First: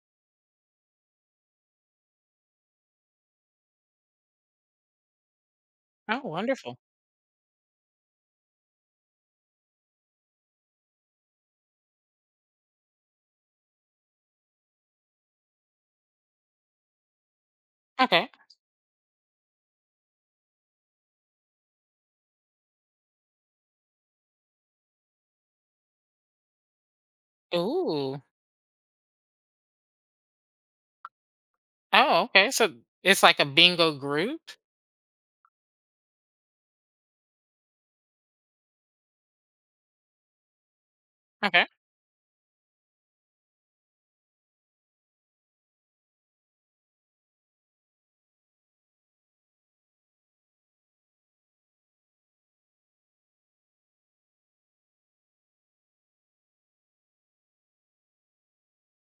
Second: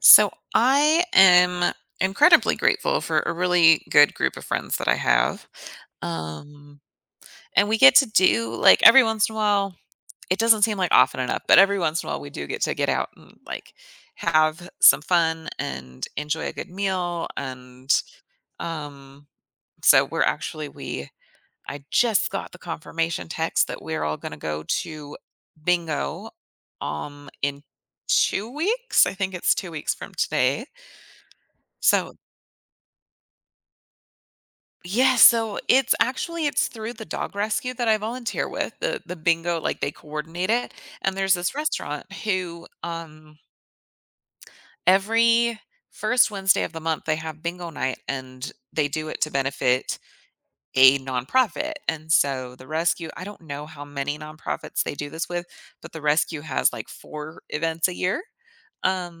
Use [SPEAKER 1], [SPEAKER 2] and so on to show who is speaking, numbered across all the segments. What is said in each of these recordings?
[SPEAKER 1] So I am incredibly grateful for a really good group of friends that I have.
[SPEAKER 2] Oh, wonderful.
[SPEAKER 1] Um, and we get to do, like, every once in a while — it doesn't seem like often enough, but every once in a while we do get to get out and, like, have some fun and enjoy a good meal. And
[SPEAKER 2] Okay.
[SPEAKER 1] um, so we're actually, we, I just got the confirmation text that we're all going to go to bingo in
[SPEAKER 2] Ooh.
[SPEAKER 1] 2 weeks. I think it's 2 weeks from today. So
[SPEAKER 2] Oh, okay. So it's like a bingo group.
[SPEAKER 1] yeah, so it's actually it's through the dog rescue that I volunteer with, the bingo, like, they coordinate it. And there's this
[SPEAKER 2] Okay.
[SPEAKER 1] restaurant who every first Wednesday of the month they have bingo night, and they do it to benefit a nonprofit. And so the rescue, I don't know how many nonprofits they do this with, but the rescue has, like, 4 events a year.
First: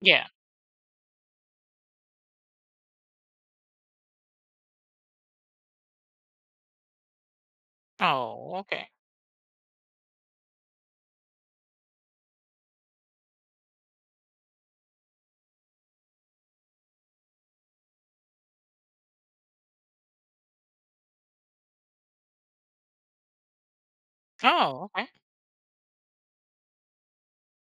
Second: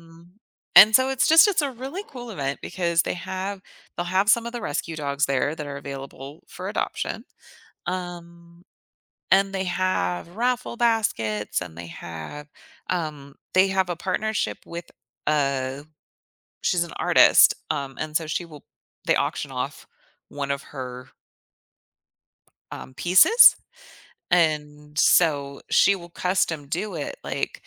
[SPEAKER 2] Yeah.
[SPEAKER 1] and so it's just, it's a really cool event because they have they'll have some of the rescue dogs there that are available for adoption.
[SPEAKER 2] Oh,
[SPEAKER 1] Um,
[SPEAKER 2] okay.
[SPEAKER 1] and they have raffle baskets, and they have a partnership with uh she's an artist. And so she will they auction off one of her pieces.
[SPEAKER 2] Oh,
[SPEAKER 1] And
[SPEAKER 2] okay.
[SPEAKER 1] so she will custom do it, like,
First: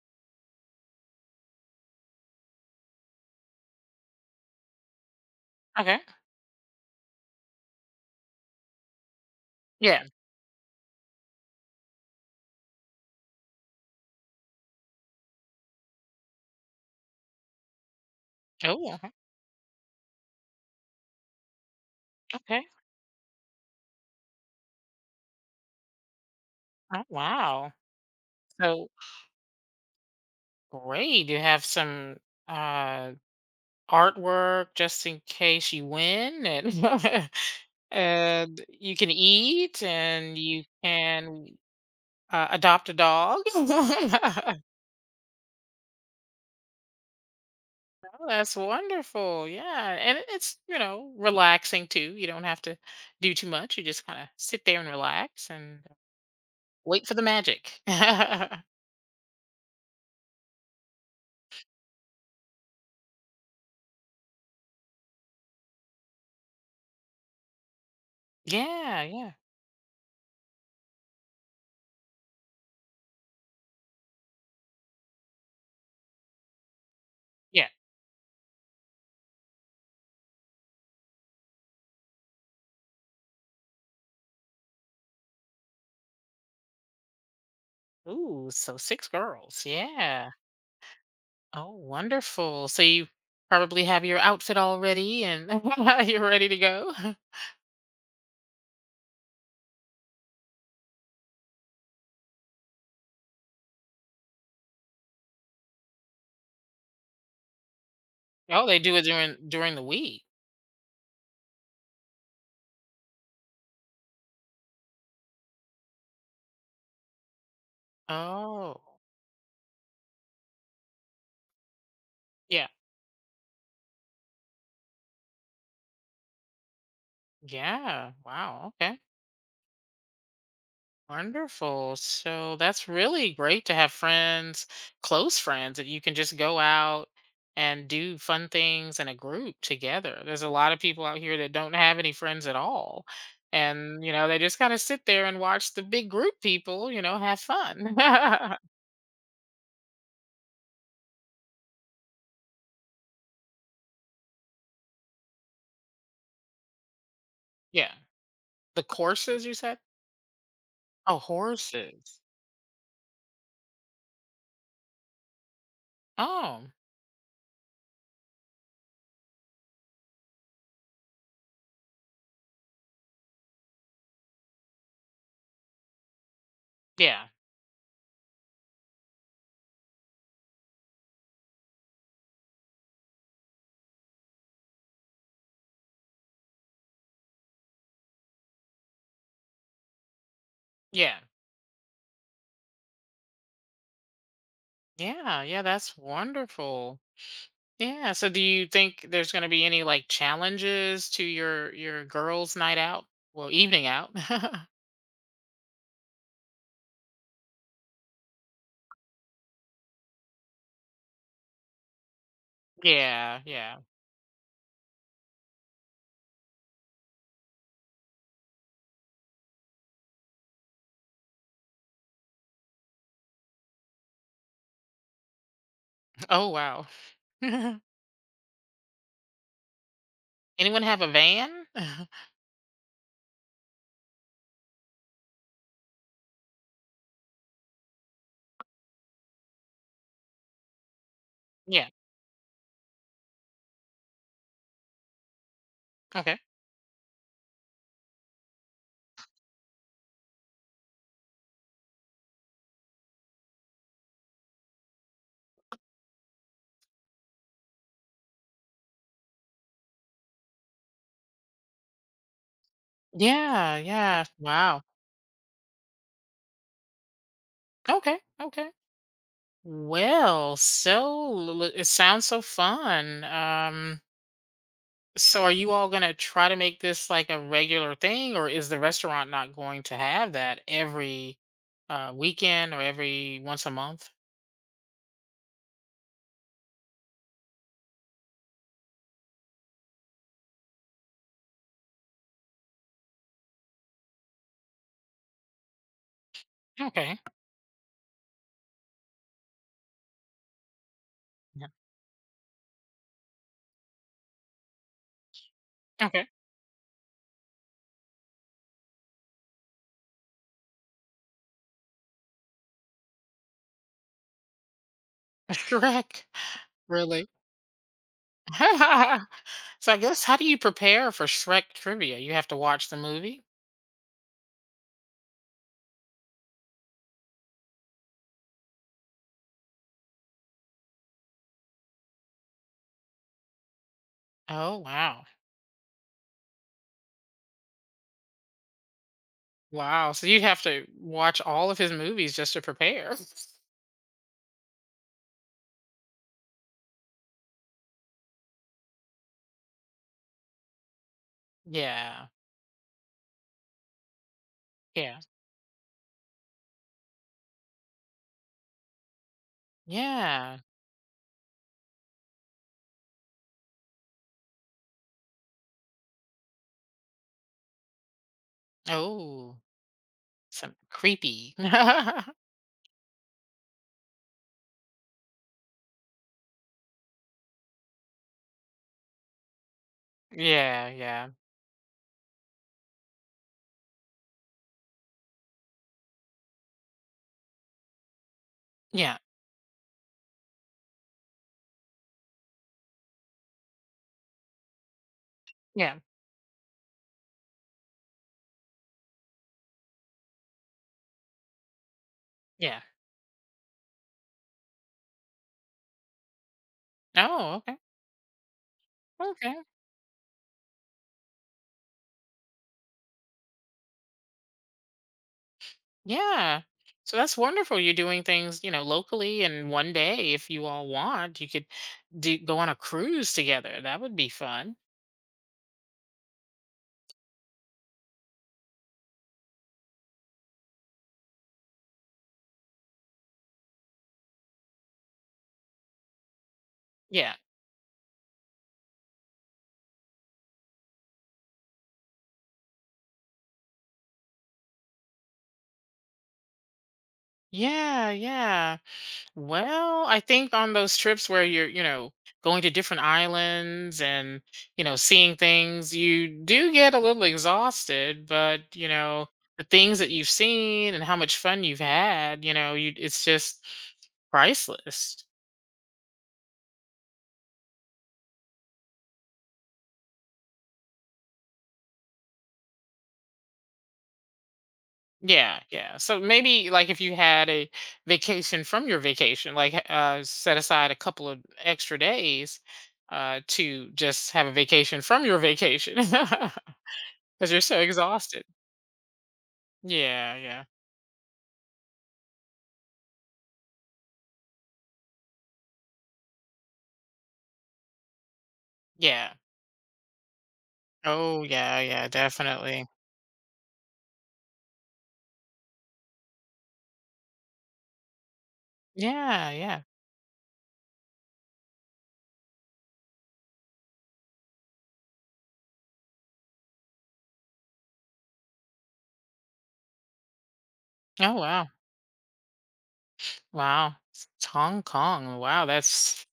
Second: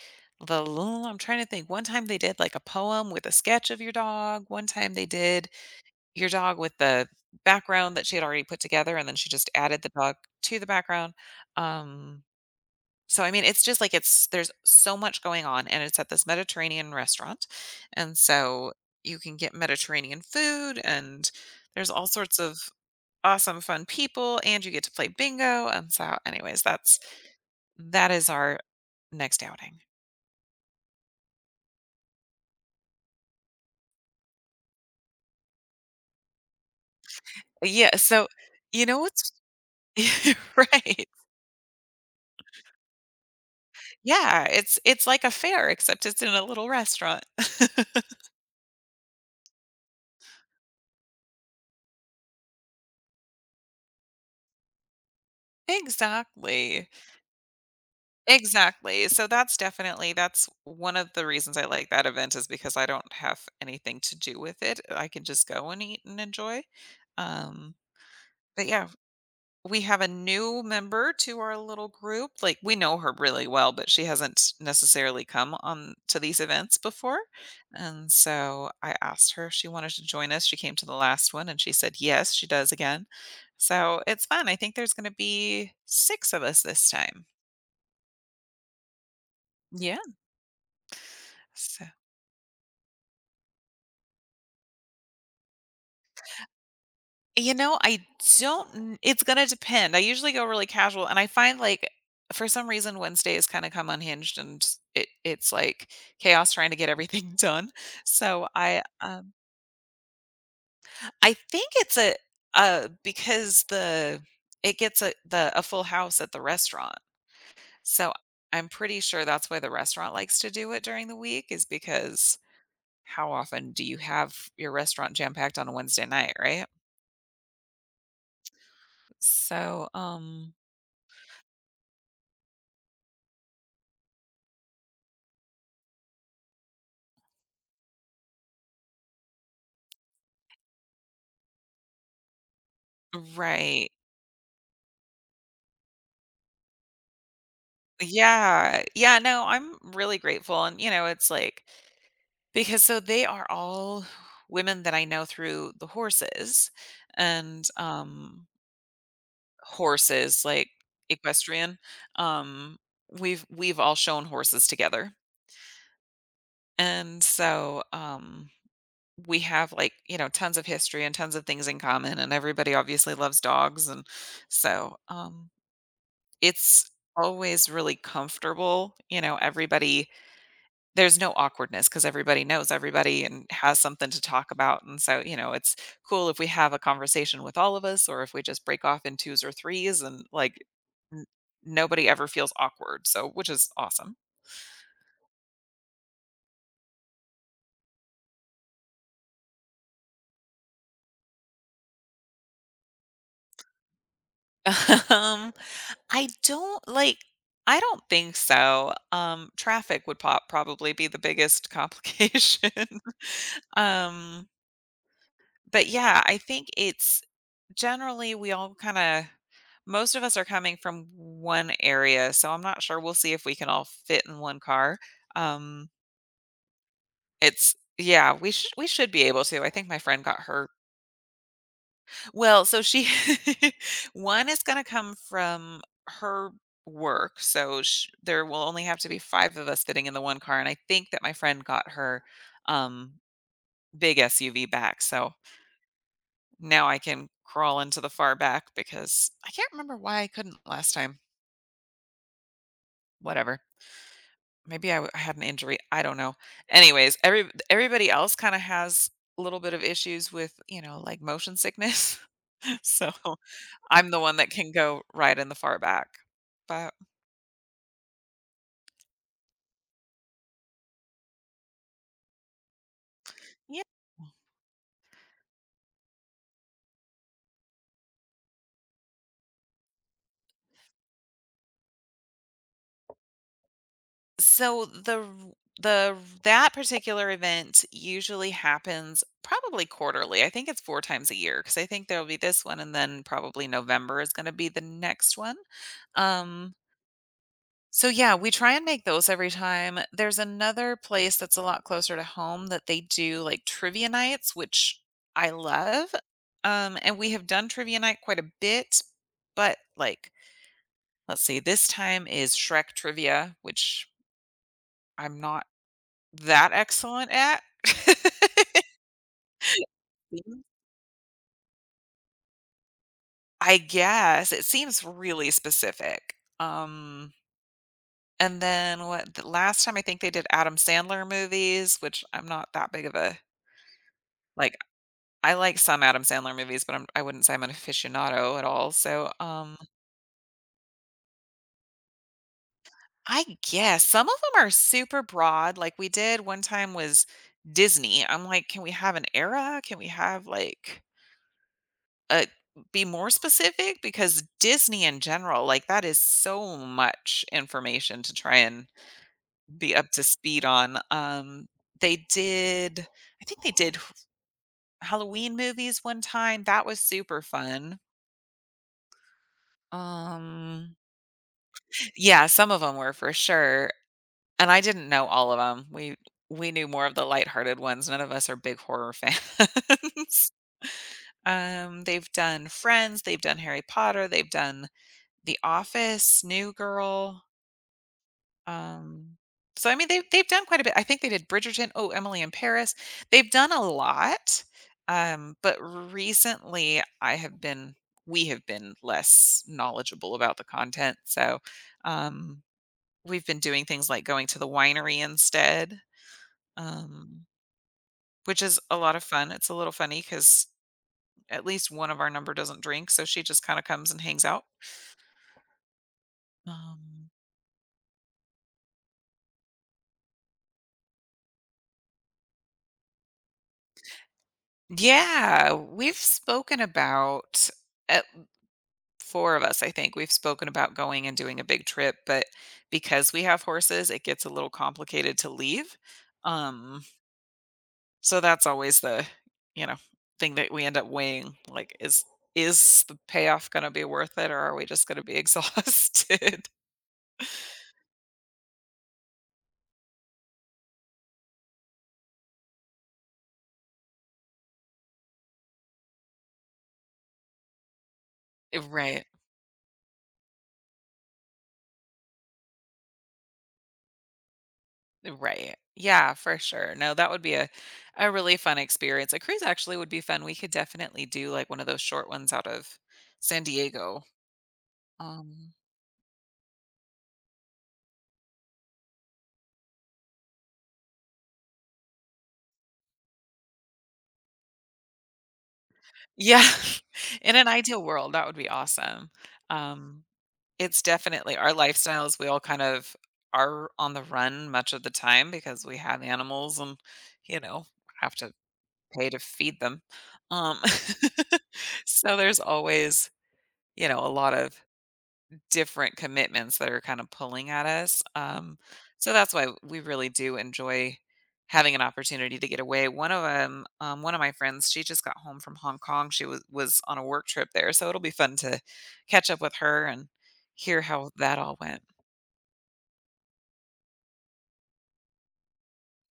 [SPEAKER 1] I'm trying to think. One time they did like a poem with a sketch of your dog. One time they did
[SPEAKER 2] Okay.
[SPEAKER 1] your dog with the background that she had already put together, and then she just added the
[SPEAKER 2] Yeah.
[SPEAKER 1] dog to the background. Um so I mean, it's just like, it's there's so much going on, and it's at this Mediterranean restaurant. And so
[SPEAKER 2] Oh, okay.
[SPEAKER 1] you can get Mediterranean food, and there's all sorts of
[SPEAKER 2] Okay.
[SPEAKER 1] awesome fun people, and you get to play bingo, and so anyways, that's
[SPEAKER 2] Oh, wow.
[SPEAKER 1] that is our
[SPEAKER 2] So
[SPEAKER 1] next outing.
[SPEAKER 2] great. You have some uh artwork just in case you win and
[SPEAKER 1] Yeah, so
[SPEAKER 2] and
[SPEAKER 1] you
[SPEAKER 2] you
[SPEAKER 1] know
[SPEAKER 2] can
[SPEAKER 1] what's
[SPEAKER 2] eat and you
[SPEAKER 1] right.
[SPEAKER 2] can adopt a dog.
[SPEAKER 1] Yeah, it's like a fair except it's in a little restaurant.
[SPEAKER 2] Oh, that's wonderful. Yeah. And it's, you know, relaxing too. You don't have to do too much. You just kind of sit there and relax and
[SPEAKER 1] Exactly.
[SPEAKER 2] wait for the magic. Yeah.
[SPEAKER 1] Exactly. So that's definitely that's one of the reasons I like that event, is because I don't have anything to do with it. I can just go and eat and enjoy. Um, but yeah,
[SPEAKER 2] Yeah.
[SPEAKER 1] we have a new member to our little group. Like, we know her really well, but she hasn't necessarily come on to these events before.
[SPEAKER 2] Yeah.
[SPEAKER 1] And so I asked her if she wanted to join us. She came to the last one, and she said yes, she does again. So it's fun. I think there's going to be 6 of us this time.
[SPEAKER 2] Ooh, so six girls.
[SPEAKER 1] Yeah.
[SPEAKER 2] Yeah. Oh,
[SPEAKER 1] So
[SPEAKER 2] wonderful. So you probably have your outfit already, and you're ready to go.
[SPEAKER 1] you know, I don't kn it's gonna depend. I usually go really casual, and I find, like, for some reason, Wednesday has kinda come unhinged, and just it it's, like, chaos trying to get everything done. So
[SPEAKER 2] Oh, they do it during the week.
[SPEAKER 1] I think it's a because the it gets a the a full house at the restaurant. So I'm
[SPEAKER 2] Oh.
[SPEAKER 1] pretty sure that's why the restaurant likes to do it during the week, is because
[SPEAKER 2] Yeah.
[SPEAKER 1] how often do you have your restaurant jam-packed on a Wednesday night, right?
[SPEAKER 2] Yeah. Wow. Okay.
[SPEAKER 1] So,
[SPEAKER 2] Wonderful. So that's really great to have friends, close friends that you can just go out and do fun things in a group together. There's a lot of people out here that don't have any friends at all.
[SPEAKER 1] right.
[SPEAKER 2] And, you know, they just kind of sit there and watch the big group people, you know, have fun.
[SPEAKER 1] Yeah. Yeah, no, I'm really grateful, and, you know, it's like because so they are all women that I know through the horses and,
[SPEAKER 2] Yeah. The courses you said?
[SPEAKER 1] horses, like,
[SPEAKER 2] Oh,
[SPEAKER 1] equestrian,
[SPEAKER 2] horses.
[SPEAKER 1] um, we've all shown horses together,
[SPEAKER 2] Oh,
[SPEAKER 1] and so, we have, like, you know, tons of history and tons of things in common, and everybody obviously loves dogs, and so, it's
[SPEAKER 2] yeah.
[SPEAKER 1] always really comfortable, you know, everybody There's no awkwardness because everybody knows everybody and has something to talk about, and so, you know, it's cool if we have a conversation with all of us or if we just break off in 2s or 3s and, like,
[SPEAKER 2] Yeah.
[SPEAKER 1] n nobody ever feels awkward, so which is awesome.
[SPEAKER 2] Yeah. Yeah. That's wonderful. Yeah. So do you think there's going to be any like challenges to your girls' night out? Well, evening out.
[SPEAKER 1] Um, I don't like I don't think so. Traffic would pop probably be the biggest complication.
[SPEAKER 2] Yeah. Yeah.
[SPEAKER 1] Um, but yeah, I think it's generally we all kind of most of us are coming from one area, so I'm not sure. We'll see if we can all fit in one car. Um,
[SPEAKER 2] Oh wow.
[SPEAKER 1] it's yeah, we should be able to. I think my friend got her
[SPEAKER 2] Anyone have a van?
[SPEAKER 1] well, so she one is gonna come from her work, so sh there will only have to be 5 of us fitting in the one car, and I think that my friend
[SPEAKER 2] Yeah.
[SPEAKER 1] got her, um, big SUV back, so
[SPEAKER 2] Okay.
[SPEAKER 1] now I can crawl into the far back, because I can't remember why I couldn't last time. Whatever. Maybe I had an injury, I don't know. Anyways, everybody else kinda has a little bit of issues with, you know, like, motion sickness, so
[SPEAKER 2] Yeah.
[SPEAKER 1] I'm the
[SPEAKER 2] Yeah.
[SPEAKER 1] one that can
[SPEAKER 2] Wow.
[SPEAKER 1] go right in the far back. But
[SPEAKER 2] Okay. Okay. Well, so it sounds so fun.
[SPEAKER 1] yeah.
[SPEAKER 2] So are you all gonna try to make this like a regular thing, or is the restaurant not going to have that every weekend or every once a month?
[SPEAKER 1] So the that particular event usually happens probably quarterly. I think it's 4 times a year, because I think there'll be this one and then probably November is going to be the next one. Um
[SPEAKER 2] Okay.
[SPEAKER 1] So yeah, we try and make those every time. There's another place that's a
[SPEAKER 2] Yeah.
[SPEAKER 1] lot closer to home that they do like trivia nights, which I love.
[SPEAKER 2] Okay.
[SPEAKER 1] And we have done trivia night quite a bit, but like, let's see, this time is Shrek trivia, which I'm not
[SPEAKER 2] Shrek.
[SPEAKER 1] that
[SPEAKER 2] Really?
[SPEAKER 1] excellent at.
[SPEAKER 2] So I guess how do you
[SPEAKER 1] Seems-
[SPEAKER 2] prepare for Shrek trivia? You have to watch the movie?
[SPEAKER 1] I guess it seems really specific. And then what the last time I think they did Adam Sandler movies, which I'm not that big of a like
[SPEAKER 2] Oh wow.
[SPEAKER 1] I like some Adam Sandler movies, but I'm I wouldn't say I'm an aficionado at all, so,
[SPEAKER 2] Wow. So you'd have to watch all of his movies just to prepare.
[SPEAKER 1] I guess some of them are super broad, like, we did one time was Disney. I'm like, "Can we have an era? Can we have, like,
[SPEAKER 2] Yeah.
[SPEAKER 1] a be more specific?" Because Disney
[SPEAKER 2] Yeah.
[SPEAKER 1] in general, like, that is so much information to try and be up to
[SPEAKER 2] Yeah.
[SPEAKER 1] speed on. They did I think they did Halloween movies one time, that was super fun.
[SPEAKER 2] Oh. Some
[SPEAKER 1] Um
[SPEAKER 2] creepy. Yeah,
[SPEAKER 1] Yeah, some of them were for sure, and I didn't know all of them. We knew more of the lighthearted ones. None of us are big horror fans.
[SPEAKER 2] yeah.
[SPEAKER 1] They've done Friends, they've done Harry Potter, they've done The Office, New Girl,
[SPEAKER 2] Yeah.
[SPEAKER 1] um, so, I mean, they've done quite a bit. I think they did Bridgerton. Oh, Emily in Paris. They've done a lot, but
[SPEAKER 2] Yeah.
[SPEAKER 1] recently I have been we have been less knowledgeable about the content, so, um
[SPEAKER 2] Yeah.
[SPEAKER 1] we've been doing things like going to the winery instead, um,
[SPEAKER 2] Oh, okay.
[SPEAKER 1] which is a lot of fun.
[SPEAKER 2] Okay.
[SPEAKER 1] It's a little funny because at least one of our number doesn't drink, so she just kinda comes and hangs out.
[SPEAKER 2] Yeah. So
[SPEAKER 1] Um
[SPEAKER 2] that's wonderful. You're doing things, you know, locally. And one day, if you all want, you could do, go on a cruise together. That would be fun.
[SPEAKER 1] Yeah, we've spoken about uh, 4 of us, I think, we've spoken about going and doing a big trip, but because we have horses, it gets a little complicated to leave. Um
[SPEAKER 2] Yeah.
[SPEAKER 1] So that's always the, you know, thing that we end up weighing, like, is the payoff gonna be worth it, or are we just gonna be exhausted?
[SPEAKER 2] Yeah. Yeah. Well, I think on those trips where you're, you know, going to different islands and, you know, seeing things, you do get a little exhausted, but, you
[SPEAKER 1] Right,
[SPEAKER 2] know, the things that you've seen and how much fun you've had, you know, you, it's just priceless.
[SPEAKER 1] right. Yeah, for sure. No, that would be a really fun experience. A cruise actually would be fun. We could definitely do, like, one of those short ones out of San Diego.
[SPEAKER 2] Yeah,
[SPEAKER 1] Um
[SPEAKER 2] yeah. So maybe like if you had a vacation from your vacation, like set aside a couple of extra days to just have a vacation from your vacation
[SPEAKER 1] Yeah.
[SPEAKER 2] because
[SPEAKER 1] In
[SPEAKER 2] you're
[SPEAKER 1] an
[SPEAKER 2] so
[SPEAKER 1] ideal world,
[SPEAKER 2] exhausted.
[SPEAKER 1] that would be awesome. Um
[SPEAKER 2] Yeah, yeah,
[SPEAKER 1] It's definitely our lifestyles, we all kind of are on the run much of the time because we have animals and, you know, have to pay
[SPEAKER 2] yeah.
[SPEAKER 1] to feed them. Um,
[SPEAKER 2] Oh, yeah, yeah,
[SPEAKER 1] so there's
[SPEAKER 2] definitely.
[SPEAKER 1] always, you know, a lot of different commitments that are kind of pulling at us. So
[SPEAKER 2] Yeah,
[SPEAKER 1] that's why
[SPEAKER 2] yeah.
[SPEAKER 1] we really do enjoy having an opportunity to get away. One of them, one of my friends, she just got home from Hong Kong. She was on a work trip there, so it'll be fun to catch up with her and hear how
[SPEAKER 2] Oh,
[SPEAKER 1] that
[SPEAKER 2] wow,
[SPEAKER 1] all went.
[SPEAKER 2] wow. It's Hong Kong. Wow, that's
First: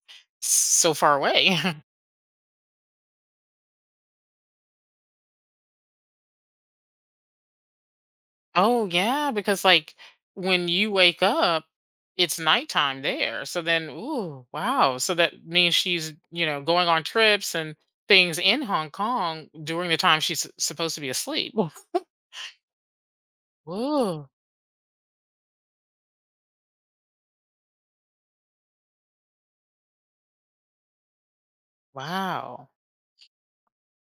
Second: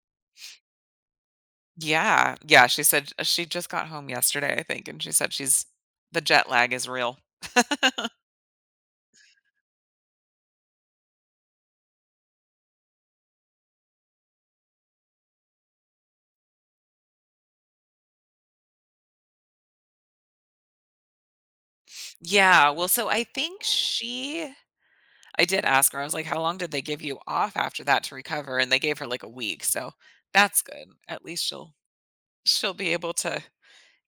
[SPEAKER 2] so far away.
[SPEAKER 1] Yeah, yeah. She said she just got home yesterday, I think, and she said she's the jet lag is real.
[SPEAKER 2] Oh yeah, because like when you wake up, it's nighttime there. So then, ooh, wow. So that means she's, you know, going on trips and things in Hong Kong during the time supposed to be asleep.
[SPEAKER 1] Yeah, well, so I think
[SPEAKER 2] Ooh,
[SPEAKER 1] she I did ask her, I was like, "How long did they give you off after that to recover?" And they gave her, like, a week, so that's good. At least
[SPEAKER 2] wow.
[SPEAKER 1] she'll be able to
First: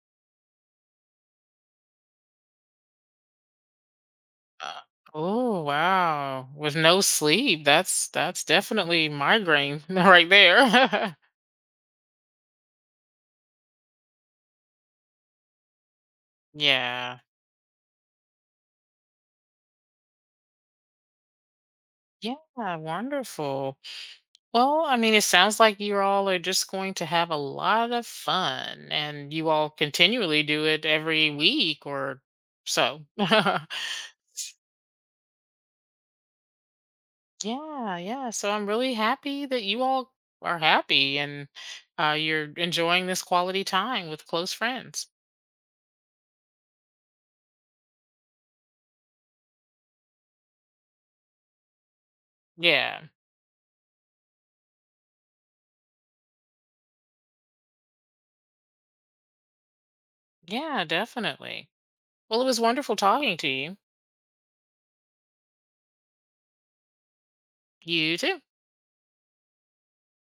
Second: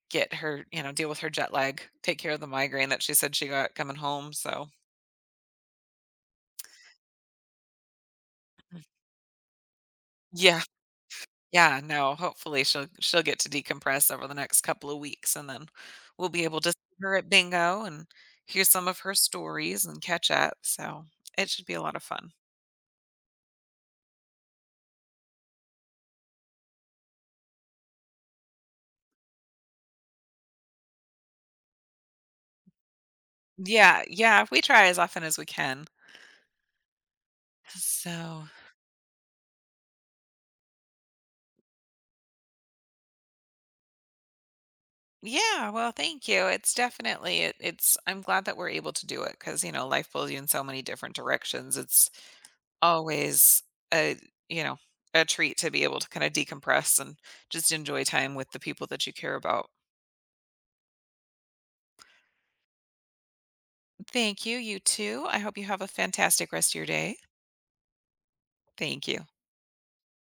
[SPEAKER 1] get her you know, deal with her jet lag, take care of the migraine that she said she got coming home, so
[SPEAKER 2] Uh, oh, wow. With no sleep, that's definitely migraine right
[SPEAKER 1] yeah,
[SPEAKER 2] there.
[SPEAKER 1] yeah, no, hopefully she'll get to decompress over the next couple of weeks, and then we'll be able to see her
[SPEAKER 2] Yeah.
[SPEAKER 1] at bingo and hear some of her stories and catch up, so it should be a lot of fun.
[SPEAKER 2] Yeah, wonderful. Well, I mean, it sounds like you all are just going to have a lot of fun and you all continually do it every week or so.
[SPEAKER 1] Yeah, yeah, we try as often as we can.
[SPEAKER 2] Yeah, yeah.
[SPEAKER 1] So,
[SPEAKER 2] So I'm really happy that you all are happy and you're enjoying this quality time with close friends.
[SPEAKER 1] yeah, well, thank you. It's definitely it, it's I'm glad that we're able to do it, cuz you know, life pulls you in so many different directions. It's
[SPEAKER 2] Yeah,
[SPEAKER 1] always a, you know, a treat to be able to kind of decompress and just enjoy time with the people that you care about.
[SPEAKER 2] yeah, definitely. Well, it was wonderful talking to you.
[SPEAKER 1] Thank you. You too. I hope you have a fantastic rest of your day.
[SPEAKER 2] You too.
[SPEAKER 1] Thank you.